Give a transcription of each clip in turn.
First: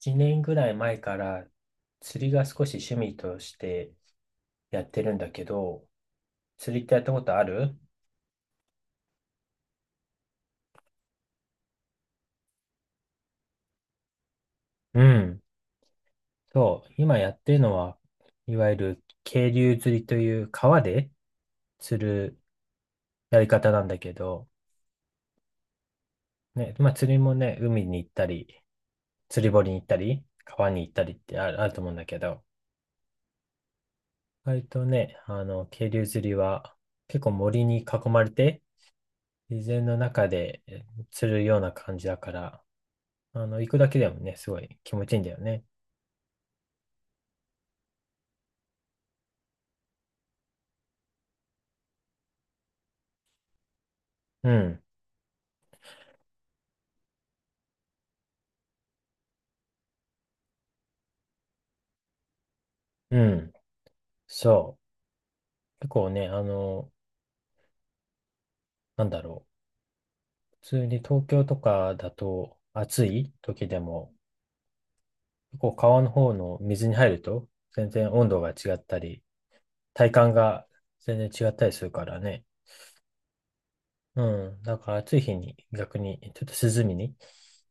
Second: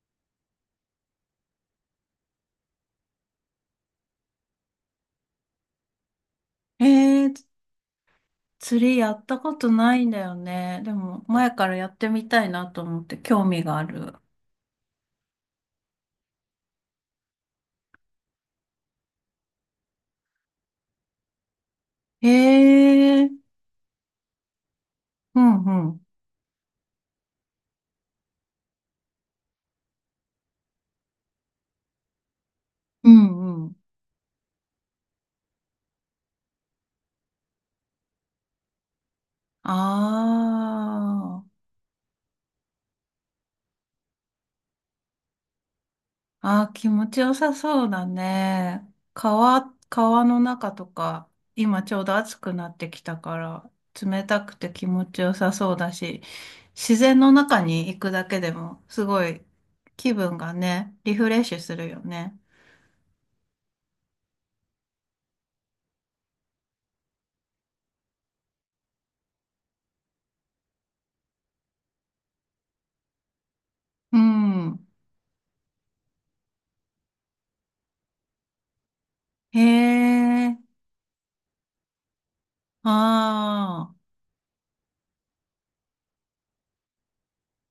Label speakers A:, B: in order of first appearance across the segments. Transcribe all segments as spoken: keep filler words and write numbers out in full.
A: いちねんぐらい前から釣りが少し趣味としてやってるんだけど、釣りっ
B: え
A: てやったこ
B: ー、
A: とある？
B: 釣りやったことないんだよね。でも、前からやってみたいなと思って興味がある。
A: うん。そう。今やってるのは、いわゆる渓流釣りという川で釣
B: え
A: る
B: ー、
A: やり方なんだけど、
B: うんうん。
A: ね、まあ釣りもね、海に行ったり、釣り堀に行ったり、川に行ったりってある、あると思うんだけど、
B: うんうん。
A: 割とね、あの、渓流釣りは結構森に囲まれて、自
B: あ
A: 然の中でえ釣る
B: ー、
A: ような感じだから、あの、行くだけでもね、すごい気持ちいいんだよね。
B: あー、気持ちよさそうだね。川、川の中とか、今ちょうど暑くなってきたから、冷た
A: う
B: くて
A: ん、
B: 気持ちよさそうだし、自然の中に行くだけでも、すごい気分がね、リフレッシュするよね。
A: うん、そう。結構ね、あの、なんだろう。普通に東京とかだと暑い時でも、
B: うん。
A: 結構川の方の水に入ると、全然温度が違ったり、
B: へ
A: 体感
B: え、
A: が全然違ったりするからね。
B: ああ、
A: うん、だから暑い日に逆にちょっと涼みに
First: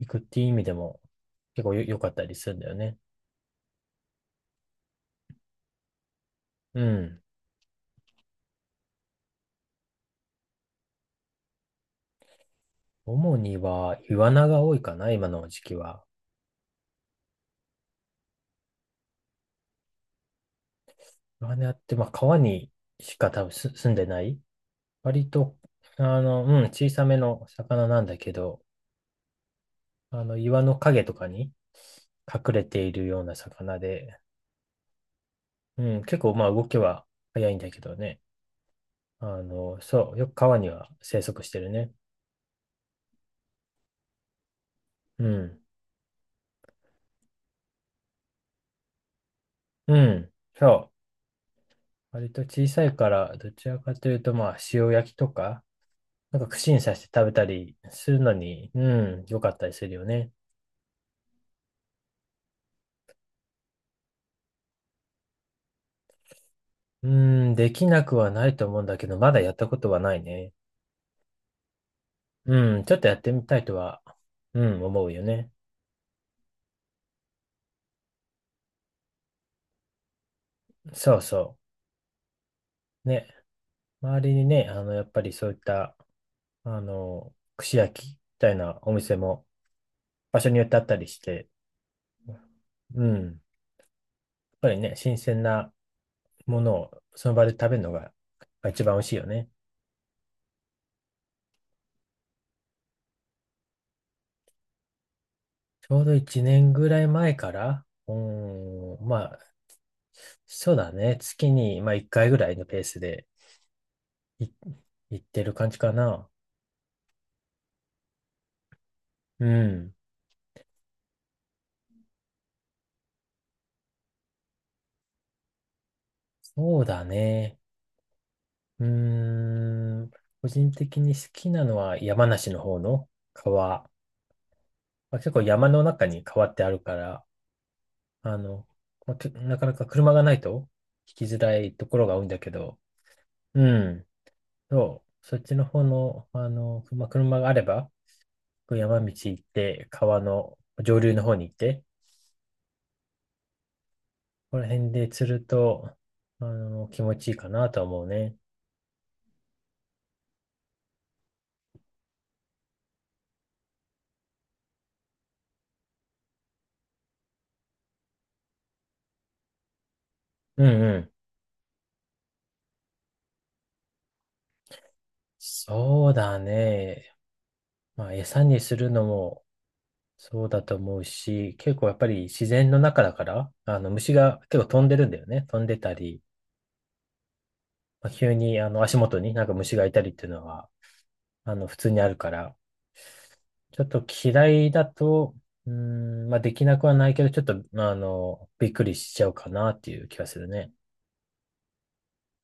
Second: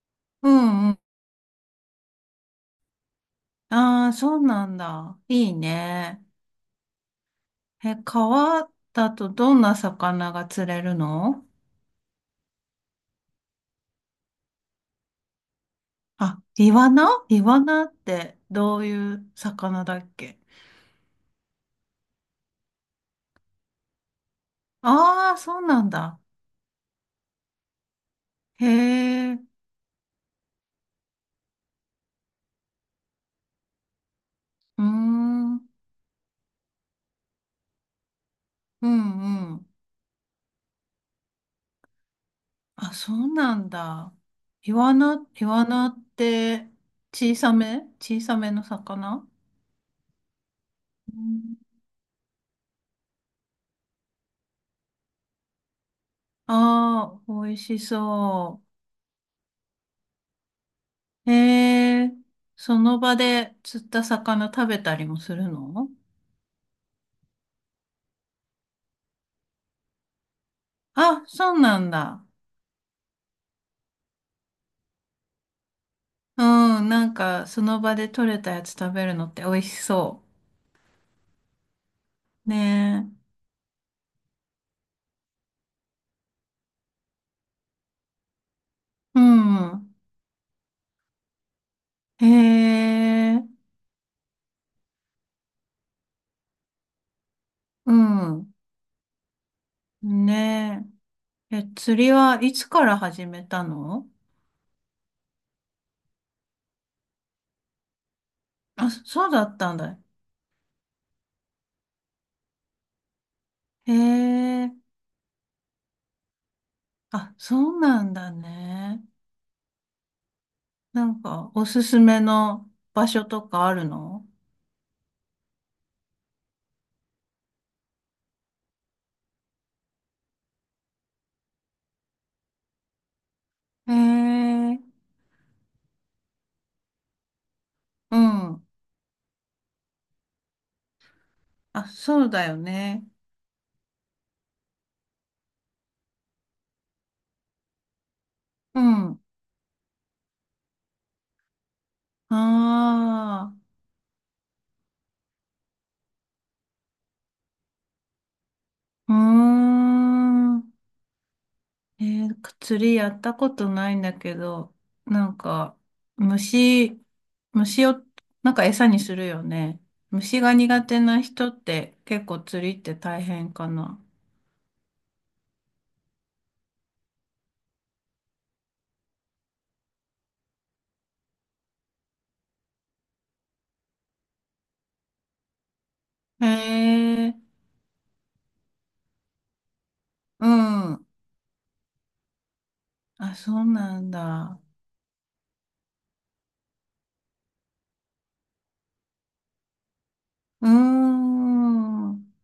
A: 行くっていう
B: う
A: 意味で
B: んうん。
A: も結構よ良かったりするんだよね。
B: ああ、そうなんだ。いいね。
A: うん。
B: え、川だとどんな魚が釣れるの？
A: 主にはイワナが多いかな、今の時期は。
B: あ、イワナイワナってどういう魚だっけ？
A: マナって、まあ、川にしか多分す住んでない。割
B: ああー、
A: と、
B: そうなんだ。
A: あの、うん、小さめの魚なんだけど、
B: へえ、う
A: あの、岩の影とかに隠れているような魚で、
B: ーん、う
A: うん、結構、まあ、動きは早いんだけどね。
B: ん
A: あ
B: うん。
A: の、そう、よく川には生息してるね。
B: あ、そうなんだ。イワ
A: う
B: ナ、イ
A: ん、
B: ワナって小さめ小さめの魚？
A: うん、そう。
B: うん。
A: 割と小さいから、どちらかというと、まあ、塩焼きとか、なんか串に刺して
B: ああ、
A: 食べた
B: 美味
A: り
B: し
A: するの
B: そう。
A: に、うん、良かったりするよね。
B: へえ、その場で釣った魚食べたりもするの？
A: うーん、できなくはないと思うんだけど、まだやったことはないね。
B: あ、そうなんだ。
A: うん、ちょっとやってみたいとは、うん、思うよね。
B: うん、なんかその場で取れたやつ食べるのって美味しそ
A: そうそ
B: う。
A: う。
B: ね
A: ね、周りにね、あの、やっぱりそういった、あの、串焼きみたいなお店
B: え。う
A: も
B: ん。
A: 場所によってあったりして、
B: へ
A: うん、やっ
B: え、
A: ぱりね、新鮮なものをその場で食べるの
B: う
A: が
B: ん。
A: まあ一番美味しいよね。
B: ねえ。え、釣りはいつから始めたの？
A: ちょうどいちねんぐらい前から、う
B: あ、
A: ーん、ま
B: そう
A: あ、
B: だったんだ。
A: そうだね、月に、まあ、いっかいぐらいのペースで、
B: へ
A: い、
B: え、
A: 言ってる感じかな。
B: あ、そうなんだね。
A: うん。
B: なんかおすすめの場所とかあるの？
A: そうだね。うーん。個人的に好きなのは山梨の方の川。
B: へえ、
A: まあ、結構山の中に川ってあるから、
B: う
A: あ
B: ん。
A: の、まあけなかなか車がないと行きづらいと
B: あ、
A: ころが多
B: そ
A: いん
B: う
A: だ
B: だ
A: け
B: よ
A: ど、
B: ね。
A: うん。そう。そっちの方の、あの、まあ、車があれば、こう
B: う
A: 山道
B: ん。
A: 行って、川の上流の方に行って、
B: ああ、
A: ここら辺で釣ると、あの、気持ちいいかなとは思うね。
B: うーん。えー釣りやったことないんだけど、なんか、虫、虫を、なんか餌にするよね。虫が
A: うん
B: 苦
A: う
B: 手
A: ん。
B: な人って結構釣りって大変かな？
A: そうだね。まあ、餌にするのもそうだと思うし、結構やっぱり自然の中だから、あの虫が結構飛んでるんだよね。飛んでたり、
B: へえ、
A: まあ、急にあの足元になんか虫がいたりっていうの
B: う
A: は、
B: ん。
A: あの普通にあるから、
B: あ、そう
A: ちょっ
B: な
A: と
B: ん
A: 嫌
B: だ。
A: いだと、うーん、まあできなくはないけど、ちょっと、まあ、あの、びっくりしちゃうかなっていう気がする
B: うー
A: ね。
B: ん。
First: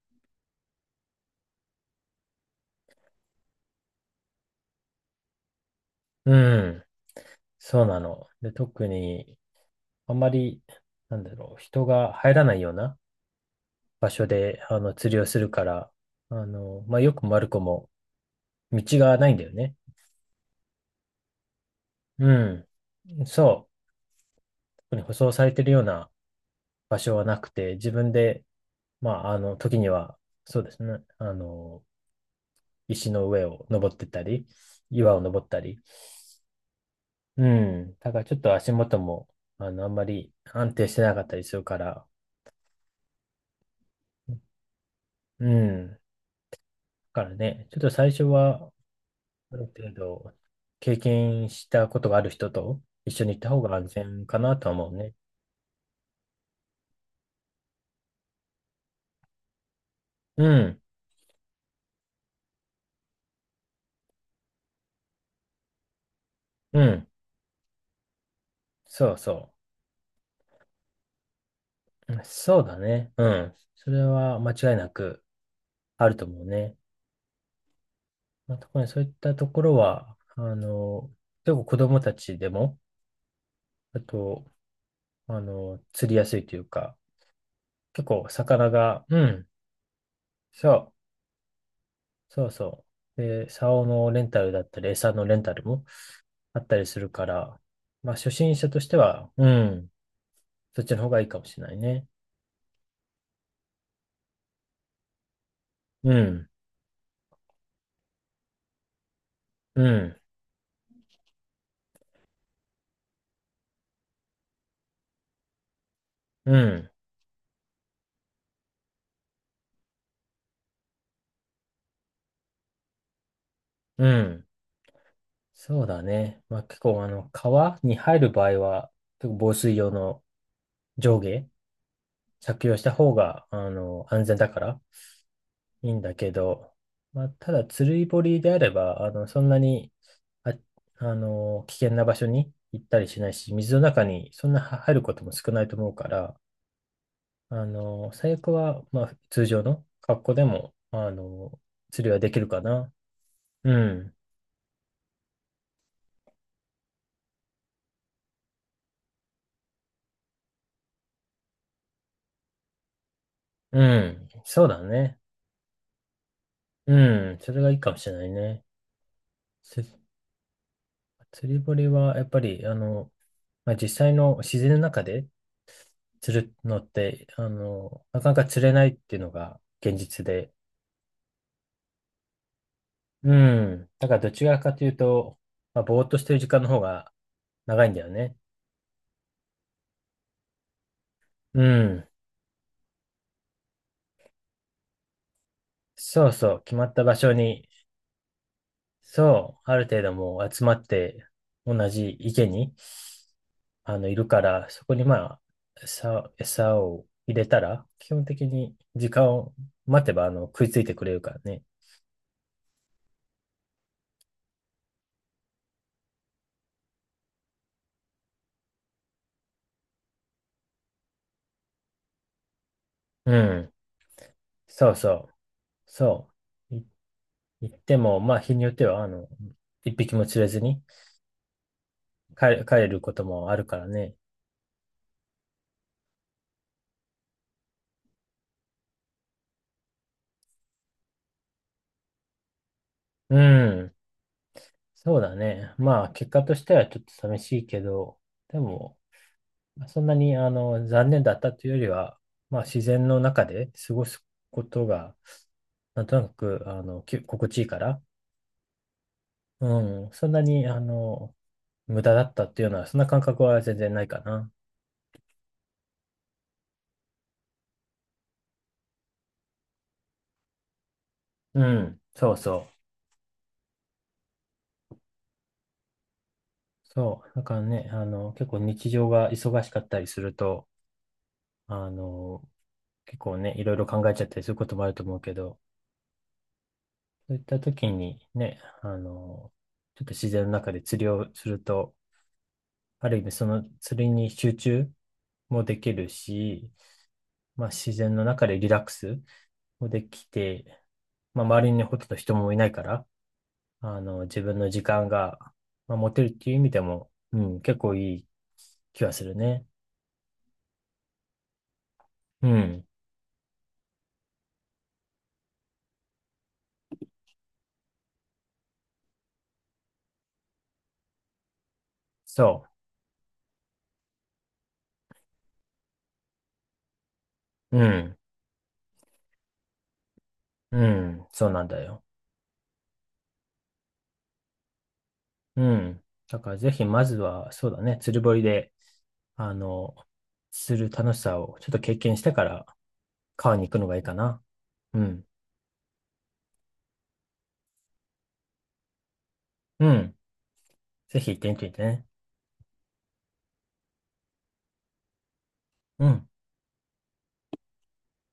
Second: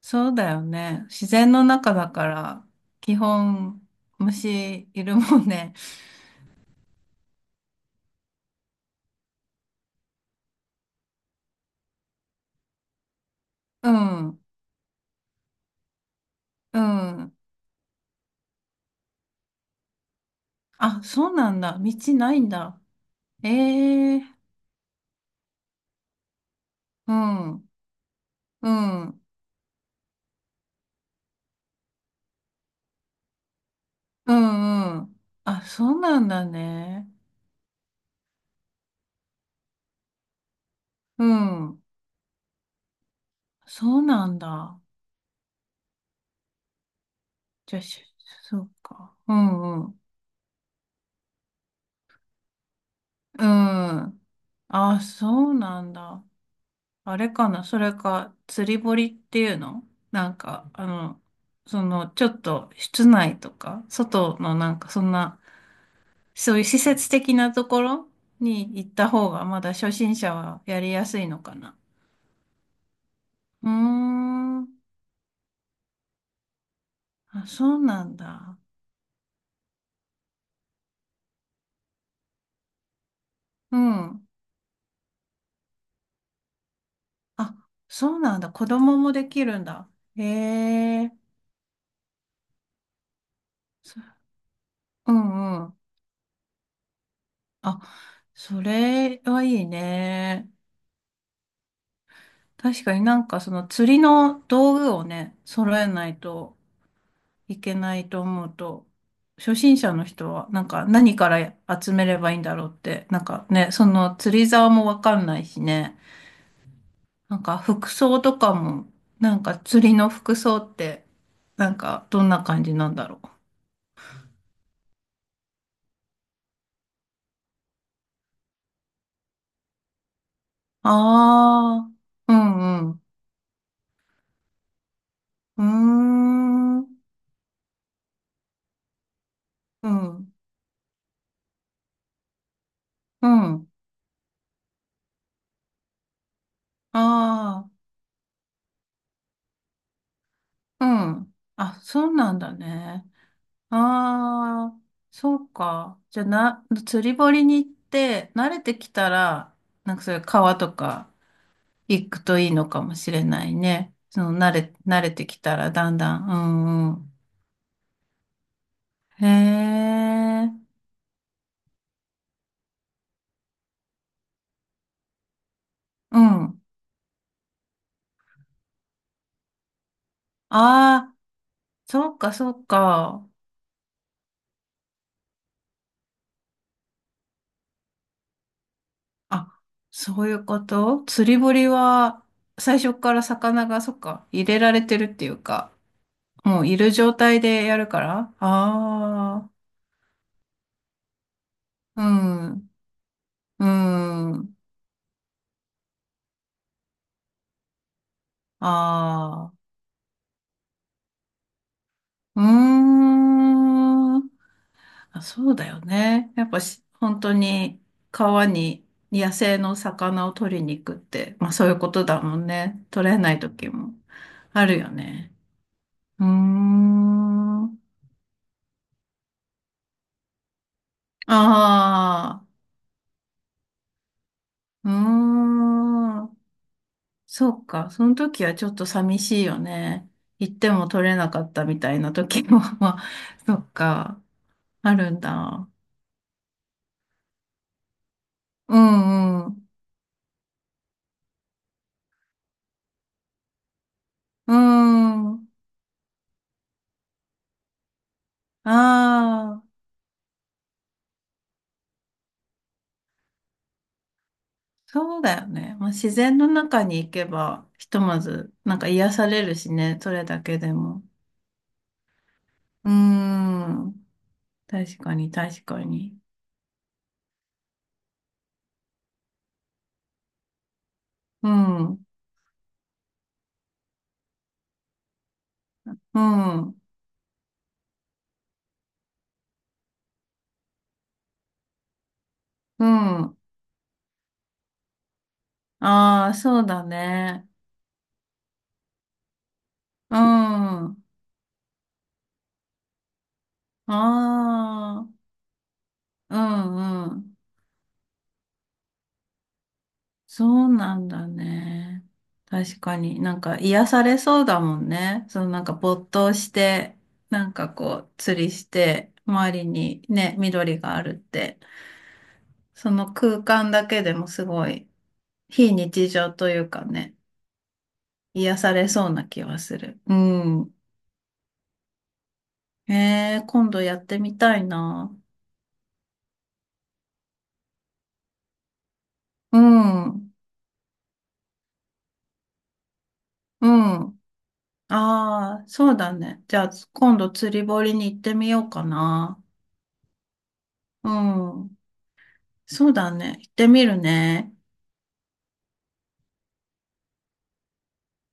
B: そうだよね。自然の中だから、基本、虫いるもんね。
A: うん、そうなの。で、特に、あんまり、なんだろう、人が入らないような
B: う
A: 場所
B: ん、う
A: で、あの、釣りをするから、あの、まあ、よく
B: ん。
A: マルコも道がないんだよね。
B: あ、そうなんだ。道
A: う
B: ないんだ。
A: ん。そう。
B: ええ、
A: 特に舗装されてるような場
B: う
A: 所はなく
B: ん、う
A: て、自分で、
B: ん、う
A: ま
B: ん、
A: あ、あの、時には、そうですね。あの、石の上を登ってった
B: う
A: り、岩
B: ん。
A: を登った
B: あ、
A: り。
B: そうなんだね。
A: うん。だからちょっと足元も、あの、あんまり安定してなか
B: う
A: ったりするか
B: ん、
A: ら、
B: そうなんだ。
A: うん。だからね、
B: じ
A: ちょ
B: ゃ
A: っ
B: あ、
A: と
B: し
A: 最初
B: そ
A: は、
B: うか。う
A: ある
B: ん、う
A: 程
B: ん、
A: 度、経験したことがある人と一緒に行っ
B: う
A: た方が安全
B: ん。
A: かなとは思う
B: あ、
A: ね。
B: そうなんだ。あれかな、それか、釣り堀っていうの？なん
A: う
B: か、
A: ん、
B: あの、その、ちょっと、室内とか、外のなんか、そんな、そういう施
A: うん、
B: 設的なところに行った
A: そう
B: 方が
A: そ
B: まだ初心者はやりやすいのかな？
A: う。そうだね。うん。
B: うー
A: それは間違
B: ん。
A: いなくあると思うね。
B: あ、そうなん
A: まあ、
B: だ。
A: 特にそういったところは、あの、結構子供たちでも、
B: う
A: あ
B: ん。
A: と、あの、釣りやすいというか、
B: あ、
A: 結
B: そう
A: 構
B: なんだ。子
A: 魚
B: 供
A: が、
B: も
A: う
B: でき
A: ん、
B: るんだ。へ
A: そう、
B: え。
A: そうそう。で、竿のレ
B: そ
A: ンタルだったり、
B: う
A: 餌のレンタ
B: ん
A: ル
B: うん。
A: もあったりするから、
B: あ、
A: まあ、初心
B: そ
A: 者として
B: れ
A: は、
B: は
A: う
B: いい
A: ん。
B: ね。
A: そっちの方がいいかもしれないね。
B: 確かになんかその釣りの道具をね、揃えな
A: う
B: い
A: ん、
B: といけないと思うと、初心
A: う
B: 者の
A: ん、
B: 人は、なんか何から集めればいいんだろうって、なんかね、その釣り竿もわかんないしね、
A: うん、
B: なんか服装とかも、なんか釣りの服装って、なんかどんな感じなんだろう。
A: うん。そうだね。まあ、結構、あの、川に入る場合は、結構防水用の上下
B: ああ、う
A: 着用し
B: ん
A: た
B: う
A: 方が、あの、安全だからいいんだけど、
B: ん。うーん、
A: まあ、ただ、釣り堀であれば、あの、そんな
B: う
A: に、
B: ん、
A: あ、あの、危険な場所に行ったりし
B: う
A: ないし、
B: ん。
A: 水の中にそんな入ることも少ないと思うから、
B: あ
A: あの、最悪は、まあ、通常の格好でも、
B: あ、
A: あ
B: うん。
A: の、
B: あ、
A: 釣
B: そ
A: り
B: う
A: はで
B: な
A: き
B: ん
A: る
B: だ
A: かな。
B: ね。
A: うん。
B: ああ、そうか。じゃあな、釣り堀に行って、慣れてきたら、なんかそういう川とか行くといいのかもしれない
A: う
B: ね。そ
A: ん。
B: の慣
A: そう
B: れ、
A: だ
B: 慣れ
A: ね。
B: てきたらだんだん。うんう
A: うん。それがいいかもしれないね。
B: ん。へ
A: つ
B: え、
A: 釣り堀は、やっぱり、あの、まあ、実際の自然の中で
B: う
A: 釣る
B: ん。
A: のって、あの、なかなか釣れないっていうのが現実で。
B: ああ、そうかそうか。
A: うん。だからどちらかというと、まあ、ぼーっとしてる時間の方が長いんだよね。
B: あ、そういうこと釣り
A: う
B: 堀
A: ん。
B: は、最初から魚が、そっか、入れられてるっていうか、
A: そうそ
B: も
A: う。
B: う
A: 決
B: い
A: ま
B: る
A: った
B: 状
A: 場所
B: 態で
A: に、
B: やるから。ああ。
A: そう、ある程度もう集まって、同
B: う
A: じ池
B: ん。
A: に
B: うー
A: あの、いるか
B: ん。
A: ら、そこにまあ、餌、餌を入れたら、基本的に時間
B: あ
A: を
B: あ。
A: 待てば、あの、食いついてくれるからね。
B: うーん。あ、そうだよね。やっぱし、本当に川に野生の魚を取りに行くって、まあそういうことだもんね。取れな
A: う
B: い時
A: ん。
B: もあるよ
A: そうそ
B: ね。
A: う。
B: うー
A: そう。い、
B: ん。あ
A: 行っても、まあ、日によっては、あの、一匹も釣れずに帰
B: あ。
A: れ、帰れることもあるからね。
B: うーん。そうか。その時はちょっと寂しいよね。行っても取れなかったみたいな時も、まあ、
A: う
B: そっ
A: ん。
B: か。ある
A: そ
B: ん
A: うだ
B: だ。
A: ね。まあ、結果としてはちょっと寂しいけど、で
B: う
A: も、
B: んうん。
A: そんなに、あの、残念だったというよりは、まあ、自然の中で過ごす
B: うー
A: ことが、
B: ん。
A: なんとなく、あの、き心地いいから、
B: ああ、
A: うん。そんなに、あの、無駄だったっていうのは、そんな感覚は全然ないかな。
B: そうだよね。まあ、自然の中に行けば、ひとまず、なんか癒されるしね、それだけでも。
A: うん。そうそ
B: うーん。確かに、確かに。
A: う。そう。だからね、あの、結構日常が忙しかったりすると、
B: う
A: あ
B: ん、う
A: の、結構ね、いろいろ考えちゃったりすることもあると思うけど、
B: ん、
A: そういった時にね、あの、ちょっと自然の中で釣りをすると、
B: う
A: ある意味
B: ん。
A: その釣りに集中もできる
B: ああ、そう
A: し、
B: だね。
A: まあ自然の中でリラックスもで
B: うん。
A: きて、
B: あ
A: まあ周りにほとんど人もいないから、あの、自分の時
B: あ、
A: 間が、まあ、持てるっ
B: う
A: ていう意味で
B: ん、
A: も、
B: うん。
A: うん、結構いい気がするね。
B: そうなんだね。
A: う
B: 確
A: ん、
B: かになんか癒されそうだもんね。そのなんか没頭して、なんかこう釣りして、周りにね、緑があるって、
A: そ
B: その空間だけでもすごい非日常というかね、
A: う。うん、
B: 癒されそうな気はする。うん。
A: うん、そうなんだよ。
B: えー、今度やってみたいな。
A: うん。だからぜひまずは、そうだね、釣り堀で、あ
B: う
A: の、
B: ん。
A: する楽しさをちょっと経験してから、川に
B: う
A: 行くのがいいか
B: ん。
A: な。うん、
B: ああ、そうだね。じゃあ今度釣り堀に行ってみようかな。
A: うん。
B: う
A: ぜひ行ってみ
B: ん。
A: てね。
B: そうだね。行ってみるね。
A: うん。